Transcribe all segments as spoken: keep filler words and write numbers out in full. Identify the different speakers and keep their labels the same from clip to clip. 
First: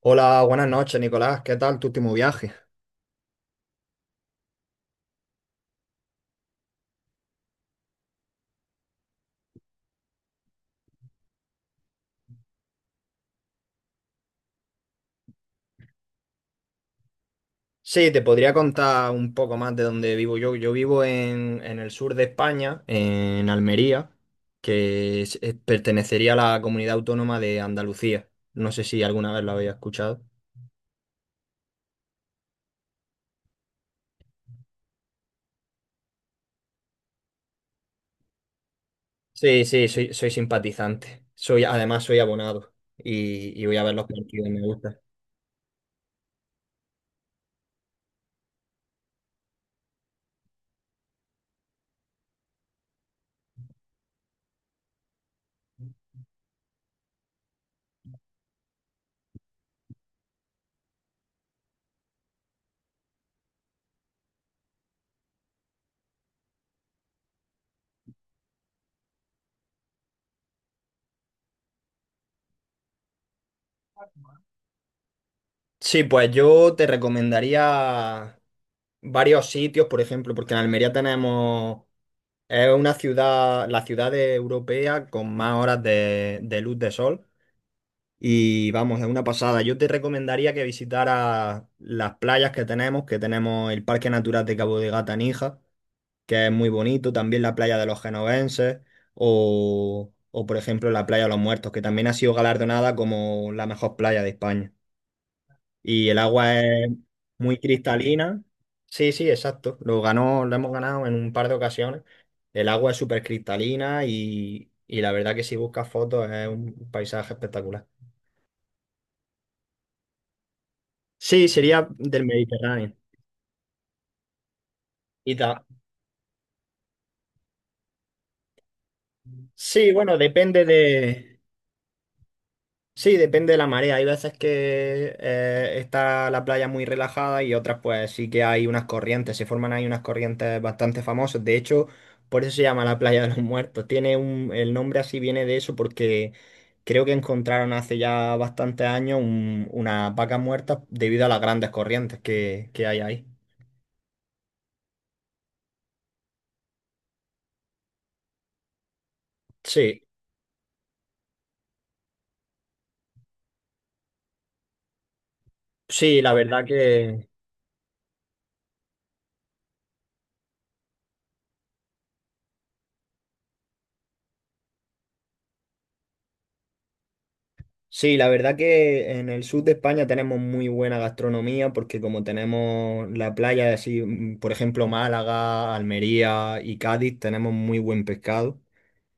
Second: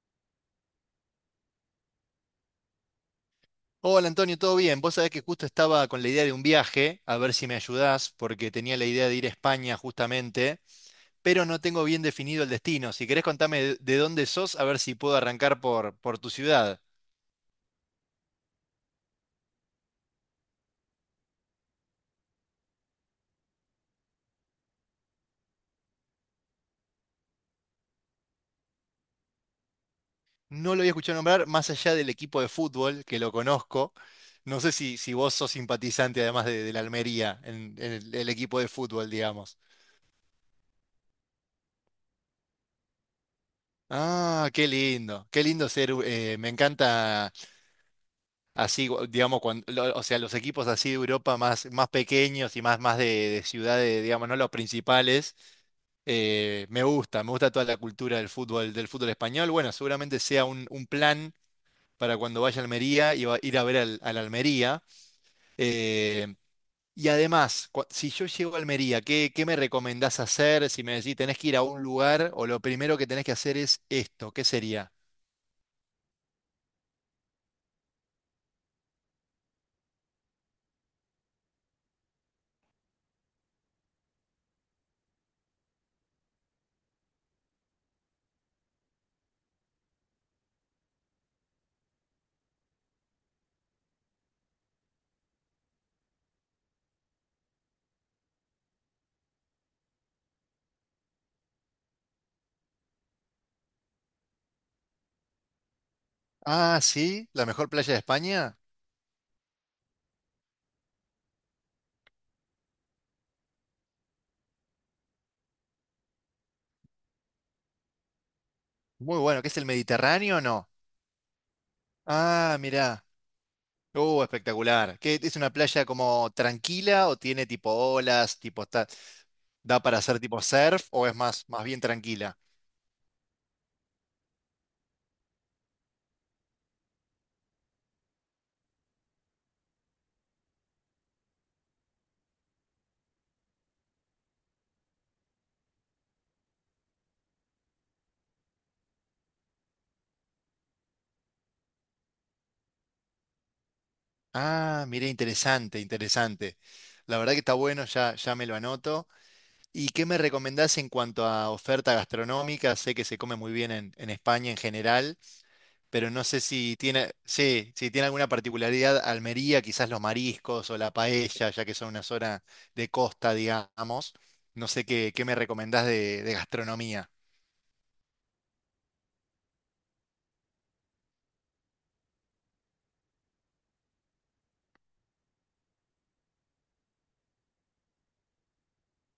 Speaker 1: Hola, buenas noches, Nicolás. ¿Qué tal tu último viaje?
Speaker 2: Hola Antonio, ¿todo bien? Vos sabés que justo estaba con la idea de un viaje, a ver si me ayudás, porque tenía la idea de ir a España justamente, pero no tengo bien definido el destino. Si querés contame de de dónde sos, a ver si puedo arrancar por, por tu ciudad.
Speaker 1: Sí, te podría contar un poco más de dónde vivo yo. Yo vivo en, en el sur de España, en Almería, que es- es- pertenecería a la comunidad autónoma de Andalucía. No sé si alguna vez lo había escuchado.
Speaker 2: No lo había escuchado nombrar más allá del equipo de fútbol, que lo conozco. No sé si, si vos sos simpatizante además de, de la Almería, en, en el, el equipo de fútbol, digamos.
Speaker 1: Sí, sí, soy, soy simpatizante. Soy, además, soy abonado y, y voy a ver los partidos,
Speaker 2: Ah,
Speaker 1: me
Speaker 2: qué
Speaker 1: gusta.
Speaker 2: lindo, qué lindo ser, eh, me encanta. Así, gu- digamos, cuando, lo- o sea, los equipos así de Europa más, más pequeños y más, más de, de ciudades, digamos, no los principales, eh, me gusta, me gusta toda la cultura del fútbol, del fútbol español. Bueno, seguramente sea un, un plan para cuando vaya a Almería y va- ir a ver al, al Almería. Eh, y además, cua- si yo llego a Almería, ¿qué, qué me recomendás hacer? Si me decís, tenés que ir a un lugar o lo primero que tenés que hacer es esto, ¿qué sería?
Speaker 1: Sí, pues yo te recomendaría varios sitios, por ejemplo, porque en Almería tenemos. Es una ciudad, la ciudad europea con más horas de, de luz de sol. Y vamos, es una pasada. Yo te recomendaría que visitaras las playas que tenemos, que tenemos el Parque Natural de Cabo de Gata Níjar, que es muy bonito, también la playa de los Genovenses, o, o por ejemplo la playa de los Muertos, que también ha sido galardonada como la mejor playa de España y el agua
Speaker 2: Ah,
Speaker 1: es
Speaker 2: sí, la
Speaker 1: muy
Speaker 2: mejor playa de
Speaker 1: cristalina.
Speaker 2: España.
Speaker 1: Sí, sí, exacto. Lo ganó, lo hemos ganado en un par de ocasiones. El agua es súper cristalina y, y la verdad que si buscas fotos es un paisaje espectacular.
Speaker 2: Muy bueno, ¿qué es el Mediterráneo o no?
Speaker 1: Sí, sería del
Speaker 2: Ah,
Speaker 1: Mediterráneo.
Speaker 2: mirá. Uh, espectacular. ¿Qué, es
Speaker 1: Y
Speaker 2: una
Speaker 1: ta-
Speaker 2: playa como tranquila o tiene tipo olas, tipo está, da
Speaker 1: Sí,
Speaker 2: para
Speaker 1: bueno,
Speaker 2: hacer tipo
Speaker 1: depende
Speaker 2: surf o es
Speaker 1: de,
Speaker 2: más, más bien tranquila?
Speaker 1: sí, depende de la marea. Hay veces que eh, está la playa muy relajada y otras pues sí que hay unas corrientes, se forman ahí unas corrientes bastante famosas. De hecho, por eso se llama la playa de los Muertos. Tiene un, el nombre así viene de eso porque creo que encontraron hace ya bastantes años un- unas vacas muertas debido a las grandes corrientes que, que hay ahí.
Speaker 2: Ah, mirá, interesante, interesante. La verdad que está bueno, ya, ya me lo anoto. ¿Y
Speaker 1: Sí,
Speaker 2: qué me recomendás en cuanto a oferta gastronómica? Sé que se come muy bien en, en España en general. Pero
Speaker 1: sí,
Speaker 2: no
Speaker 1: la
Speaker 2: sé
Speaker 1: verdad.
Speaker 2: si tiene, sí, si tiene alguna particularidad Almería, quizás los mariscos o la paella, ya que son una zona de costa, digamos. No sé qué, qué me recomendás de, de gastronomía.
Speaker 1: Sí, la verdad que en el sur de España tenemos muy buena gastronomía porque como tenemos la playa, así, mm, por ejemplo, Málaga, Almería y Cádiz, tenemos muy buen pescado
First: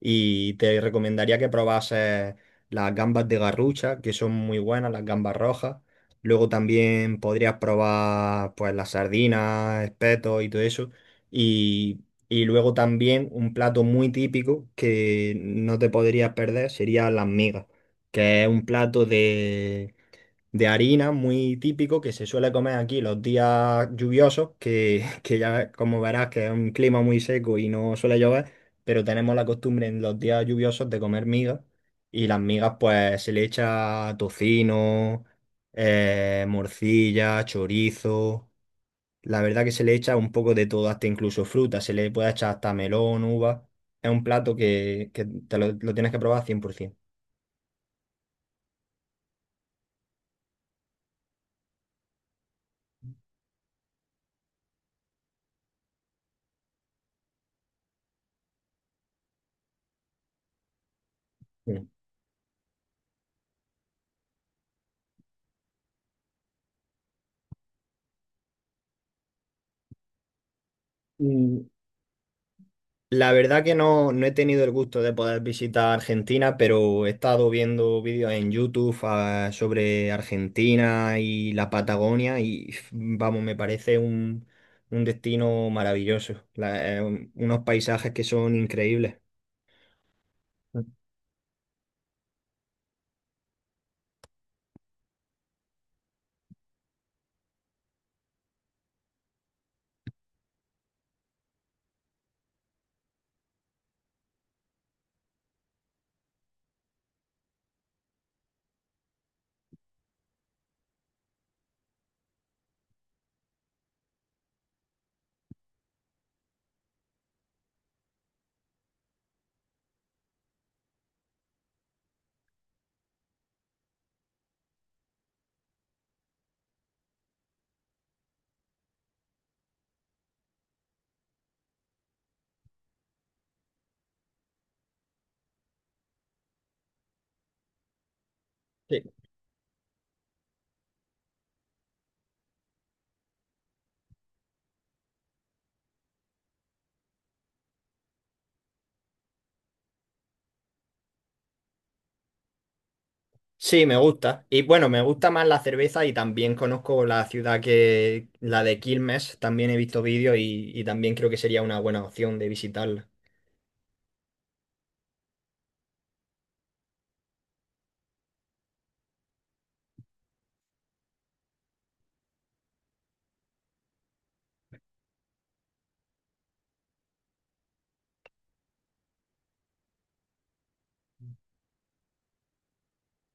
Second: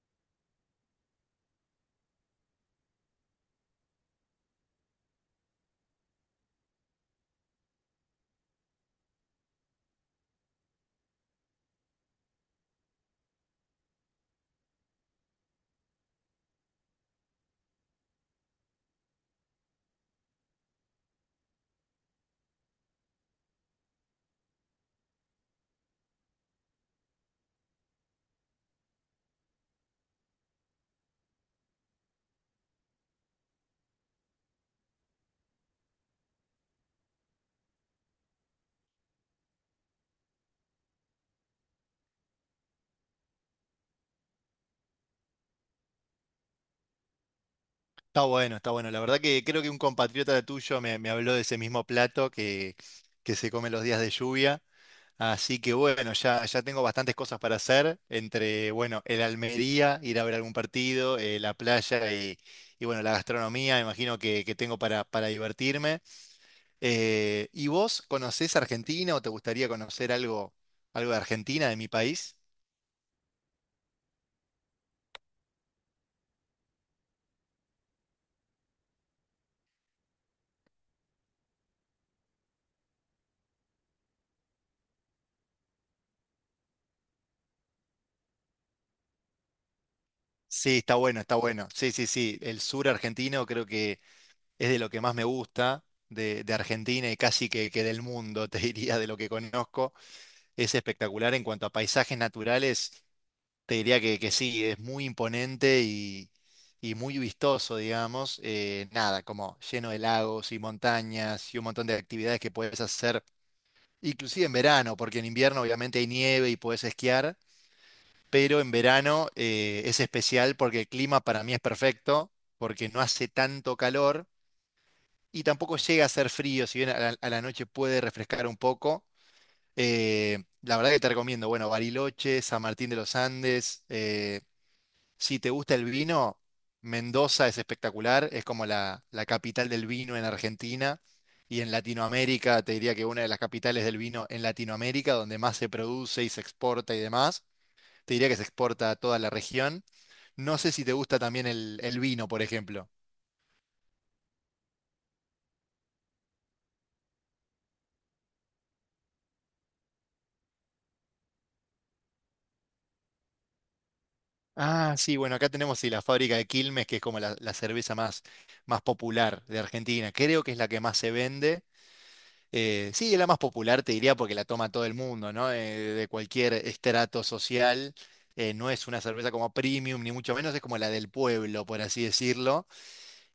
Speaker 1: y te recomendaría que probases las gambas de Garrucha, que son muy buenas, las gambas rojas. Luego también podrías probar pues las sardinas, espetos y todo eso. Y, y luego también un plato muy típico que no te podrías perder sería las migas, que es un plato de, de harina muy típico que se suele comer aquí los días lluviosos, que, que ya como verás que es un clima muy seco y no suele llover, pero tenemos la costumbre en los días lluviosos de comer migas, y las migas pues se le echa tocino, eh, morcilla, chorizo, la verdad que se le echa un poco de todo, hasta incluso fruta, se le puede echar hasta melón, uva. Es un plato que, que te lo, lo tienes que probar cien por ciento.
Speaker 2: Está bueno, está bueno. La verdad que creo que un compatriota tuyo me, me habló de ese mismo plato que, que se come los días de lluvia. Así que bueno, ya, ya tengo bastantes cosas para hacer entre, bueno, el Almería, ir a ver algún partido, eh, la
Speaker 1: Mm.
Speaker 2: playa y, y, bueno, la gastronomía, imagino que, que tengo para, para divertirme. Eh, ¿y vos conocés Argentina o te gustaría conocer algo, algo de Argentina,
Speaker 1: Mm,
Speaker 2: de mi país?
Speaker 1: La verdad que no, no he tenido el gusto de poder visitar Argentina, pero he estado viendo vídeos en YouTube ah, sobre Argentina y la Patagonia y f- vamos, me parece un, un destino maravilloso. La- eh, un- unos paisajes que son increíbles.
Speaker 2: Sí, está bueno, está bueno. Sí, sí, sí. El sur argentino creo que es de lo que más me gusta de, de Argentina y casi que, que del mundo, te diría, de lo que conozco. Es espectacular en cuanto a paisajes naturales, te diría que, que sí, es muy imponente y, y muy vistoso, digamos. Eh, nada, como lleno de lagos y montañas y un montón de actividades que puedes hacer. Inclusive en verano, porque en invierno obviamente hay nieve y puedes esquiar, pero en verano eh, es especial porque el clima para mí es perfecto, porque no hace tanto calor y tampoco llega a ser frío, si bien a la, a la noche puede refrescar un poco. Eh, la verdad que te recomiendo, bueno, Bariloche, San Martín de los Andes, eh, si te gusta el vino, Mendoza es espectacular, es como
Speaker 1: Sí.
Speaker 2: la, la capital del vino en Argentina y en Latinoamérica, te diría que una de las capitales del vino en Latinoamérica, donde más se produce y se exporta y demás, te diría que se exporta a toda la región. No sé si te gusta también el, el vino, por ejemplo.
Speaker 1: Sí, me gusta. Y bueno, me gusta más la cerveza y también conozco la ciudad que, la de Quilmes, también he visto vídeos y, y también creo que sería una buena opción de visitarla.
Speaker 2: Ah, sí, bueno, acá tenemos sí, la fábrica de Quilmes, que es como la, la cerveza más, más popular de Argentina. Creo que es la que más se vende. Eh, sí, es la más popular, te diría, porque la toma todo el mundo, ¿no? Eh, de cualquier estrato social. Eh, no es una cerveza como premium, ni mucho menos, es como la del pueblo, por así decirlo.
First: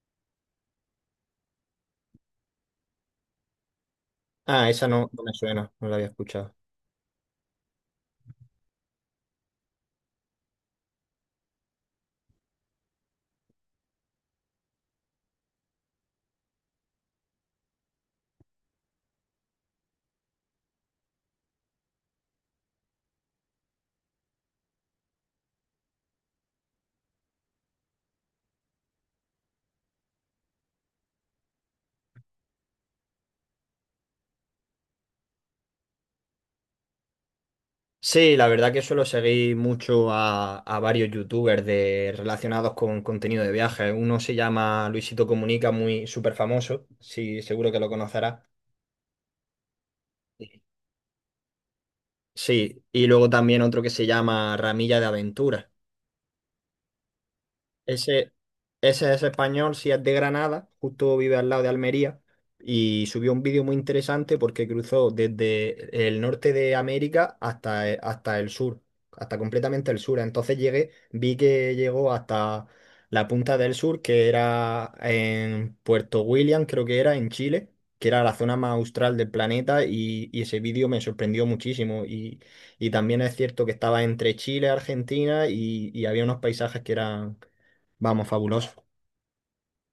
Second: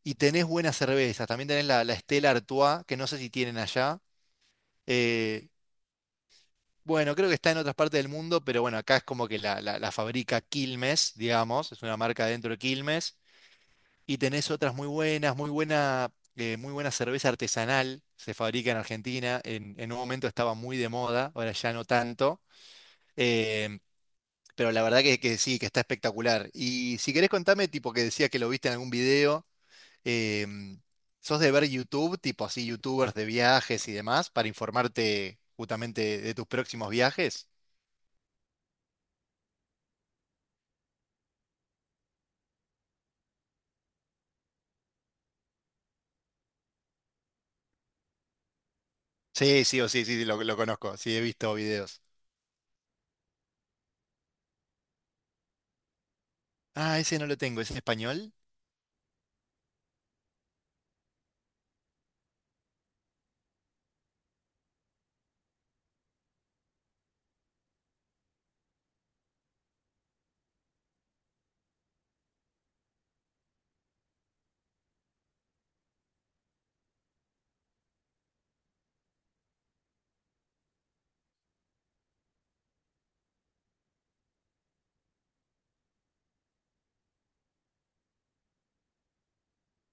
Speaker 2: Y tenés buenas cervezas. También tenés la, la Stella Artois, que no sé si tienen allá.
Speaker 1: Ah, esa no, no me
Speaker 2: Eh,
Speaker 1: suena, no la había escuchado.
Speaker 2: bueno, creo que está en otras partes del mundo, pero bueno, acá es como que la, la- la fabrica Quilmes, digamos. Es una marca dentro de Quilmes. Y tenés otras muy buenas, muy buena, eh, muy buena cerveza artesanal, se fabrica en Argentina, en, en un momento estaba muy de moda, ahora ya no tanto, em, pero la verdad que, que sí, que está espectacular. Y si querés contame, tipo que decía que lo viste en algún video, em, ¿sos de ver YouTube, tipo así, youtubers de viajes y demás, para informarte justamente de tus próximos viajes?
Speaker 1: Sí, la verdad que suelo seguir mucho a, a varios youtubers de, relacionados con contenido de viajes. Uno se llama Luisito Comunica, muy súper famoso, sí, seguro que lo conocerás.
Speaker 2: Sí, sí, o sí, sí, sí, lo, lo conozco, sí, he visto videos.
Speaker 1: Sí, y luego también otro que se llama Ramilla de Aventuras.
Speaker 2: Ah, ese no lo tengo, ¿es en
Speaker 1: Ese,
Speaker 2: español?
Speaker 1: ese es español, si es de Granada, justo vive al lado de Almería, y subió un vídeo muy interesante porque cruzó desde el norte de América hasta, eh, hasta el sur, hasta completamente el sur. Entonces llegué, vi que llegó hasta la punta del sur, que era en Puerto William, creo que era en Chile, que era la zona más austral del planeta, y, y ese vídeo me sorprendió muchísimo. Y, y también es cierto que estaba entre Chile, Argentina, y, y había unos paisajes que eran, vamos, fabuloso.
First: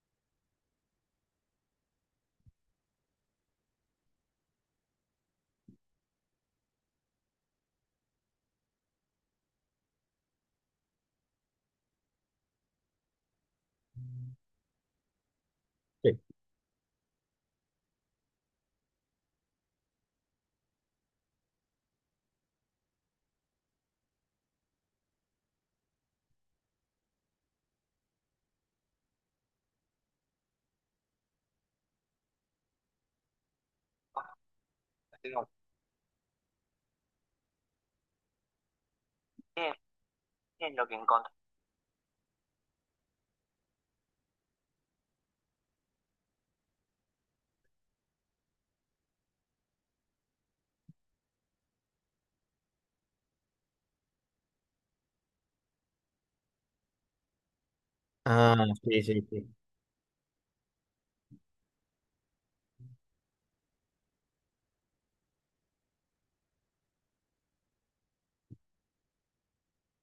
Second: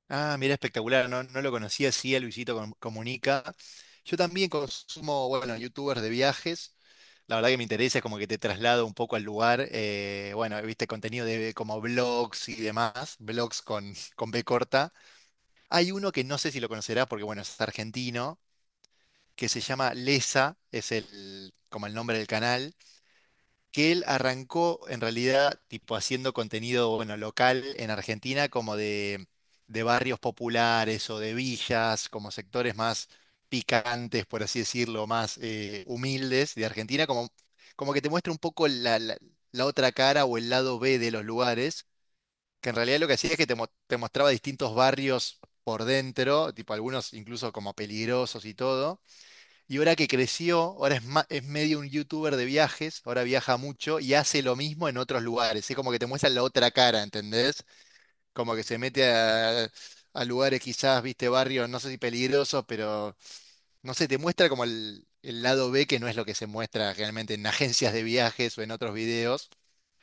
Speaker 2: Ah, mira, espectacular. No, no lo conocía, sí, a Luisito Com- Comunica. Yo también consumo, bueno, youtubers de viajes. La verdad que me interesa, es como que te traslado un poco al lugar. Eh, bueno, viste contenido de como blogs y demás, blogs con, con B corta. Hay uno
Speaker 1: Sí.
Speaker 2: que no sé si lo conocerás porque, bueno, es argentino, que se llama Lesa, es el, como el nombre del canal que él arrancó en realidad tipo haciendo contenido, bueno, local en Argentina, como de, de barrios populares o de villas, como sectores más picantes, por así decirlo, más eh, humildes de Argentina, como, como que te muestra un poco la, la- la otra cara o el lado B de los lugares, que en realidad lo que hacía es que te, mo- te mostraba distintos barrios por dentro, tipo algunos incluso como peligrosos y todo y ahora que creció, ahora es, ma- es medio un youtuber de viajes, ahora viaja mucho y hace lo mismo en otros lugares. Es como que te muestran la otra cara, ¿entendés? Como
Speaker 1: Ah,
Speaker 2: que se
Speaker 1: sí,
Speaker 2: mete
Speaker 1: sí, sí.
Speaker 2: a, a lugares quizás, viste, barrios, no sé si peligrosos, pero no sé, te muestra como el, el lado B que no es lo que se muestra generalmente en agencias de viajes o en otros videos.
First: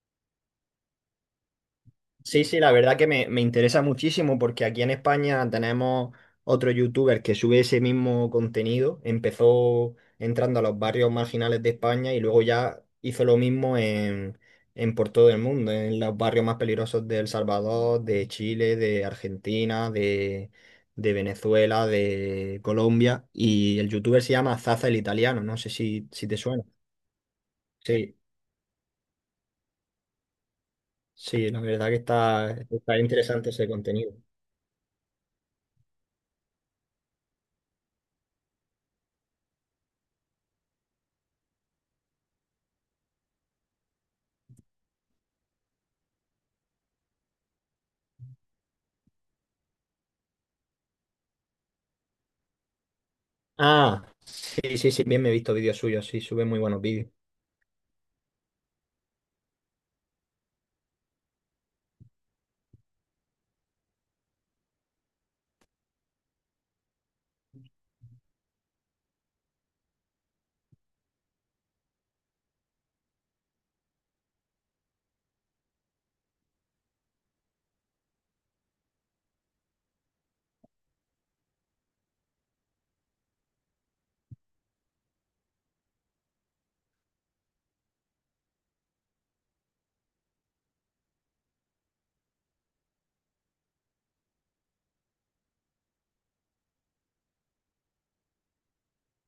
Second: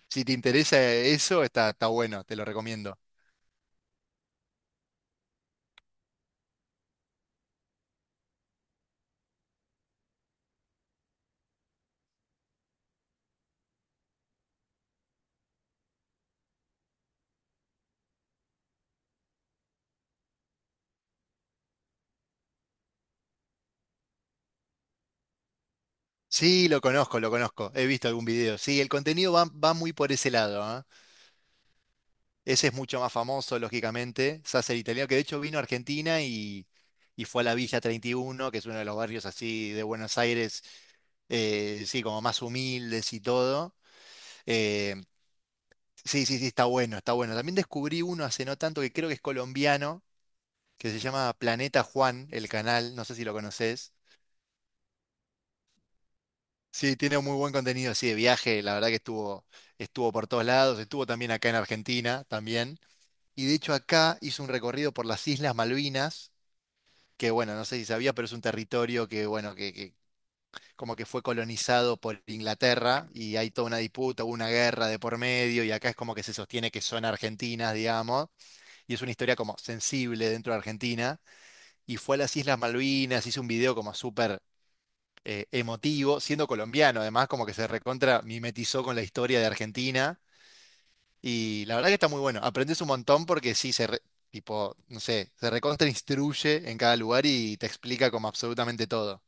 Speaker 2: Si te interesa eso, está, está bueno, te
Speaker 1: Sí,
Speaker 2: lo
Speaker 1: sí, la verdad
Speaker 2: recomiendo.
Speaker 1: que me, me interesa muchísimo porque aquí en España tenemos otro youtuber que sube ese mismo contenido. Empezó entrando a los barrios marginales de España y luego ya hizo lo mismo en, en por todo el mundo, en los barrios más peligrosos de El Salvador, de Chile, de Argentina, de, de Venezuela, de Colombia. Y el youtuber se llama Zaza el Italiano, no sé si, si te suena.
Speaker 2: Sí, lo conozco, lo conozco. He visto
Speaker 1: Sí.
Speaker 2: algún video. Sí, el contenido va, va muy por ese lado, ¿eh?
Speaker 1: Sí, no, la verdad que está,
Speaker 2: Ese es
Speaker 1: está
Speaker 2: mucho más
Speaker 1: interesante
Speaker 2: famoso,
Speaker 1: ese contenido.
Speaker 2: lógicamente. Sasser italiano, que de hecho vino a Argentina y, y fue a la Villa treinta y uno, que es uno de los barrios así de Buenos Aires, eh, sí, como más humildes y todo. Eh, sí, sí, sí, está bueno, está bueno. También descubrí uno hace no tanto que creo que es colombiano, que se llama Planeta Juan, el canal, no sé si lo conoces.
Speaker 1: Ah, sí, sí, sí, bien, me he visto vídeos suyos, sí, sube muy buenos
Speaker 2: Sí,
Speaker 1: vídeos.
Speaker 2: tiene muy buen contenido, sí, de viaje, la verdad que estuvo, estuvo por todos lados, estuvo también acá en Argentina, también. Y de hecho acá hizo un recorrido por las Islas Malvinas que bueno, no sé si sabía, pero es un territorio que, bueno, que, que como que fue colonizado por Inglaterra y hay toda una disputa, hubo una guerra de por medio y acá es como que se sostiene que son argentinas, digamos, y es una historia como sensible dentro de Argentina y fue a las Islas Malvinas, hizo un video como súper eh, emotivo, siendo colombiano además, como que se recontra mimetizó con la historia de Argentina y la verdad que está muy bueno, aprendes un montón porque sí, se... re- Tipo, no sé, se recontra instruye en cada lugar y te explica como absolutamente todo.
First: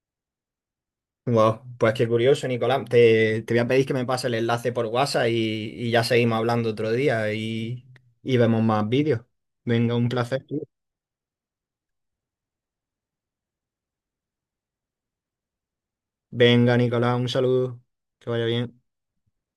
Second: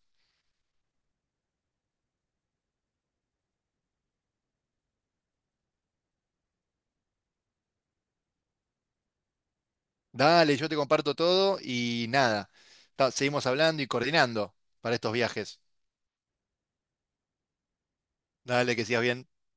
Speaker 1: Wow, pues qué curioso, Nicolás. Te, te voy a pedir que me pase el enlace por WhatsApp y, y ya seguimos hablando otro día y, y vemos más vídeos. Venga, un placer.
Speaker 2: Dale, yo te comparto todo y nada. ta- Seguimos hablando y coordinando para estos viajes.
Speaker 1: Venga, Nicolás, un saludo. Que vaya
Speaker 2: Dale,
Speaker 1: bien.
Speaker 2: que sigas bien.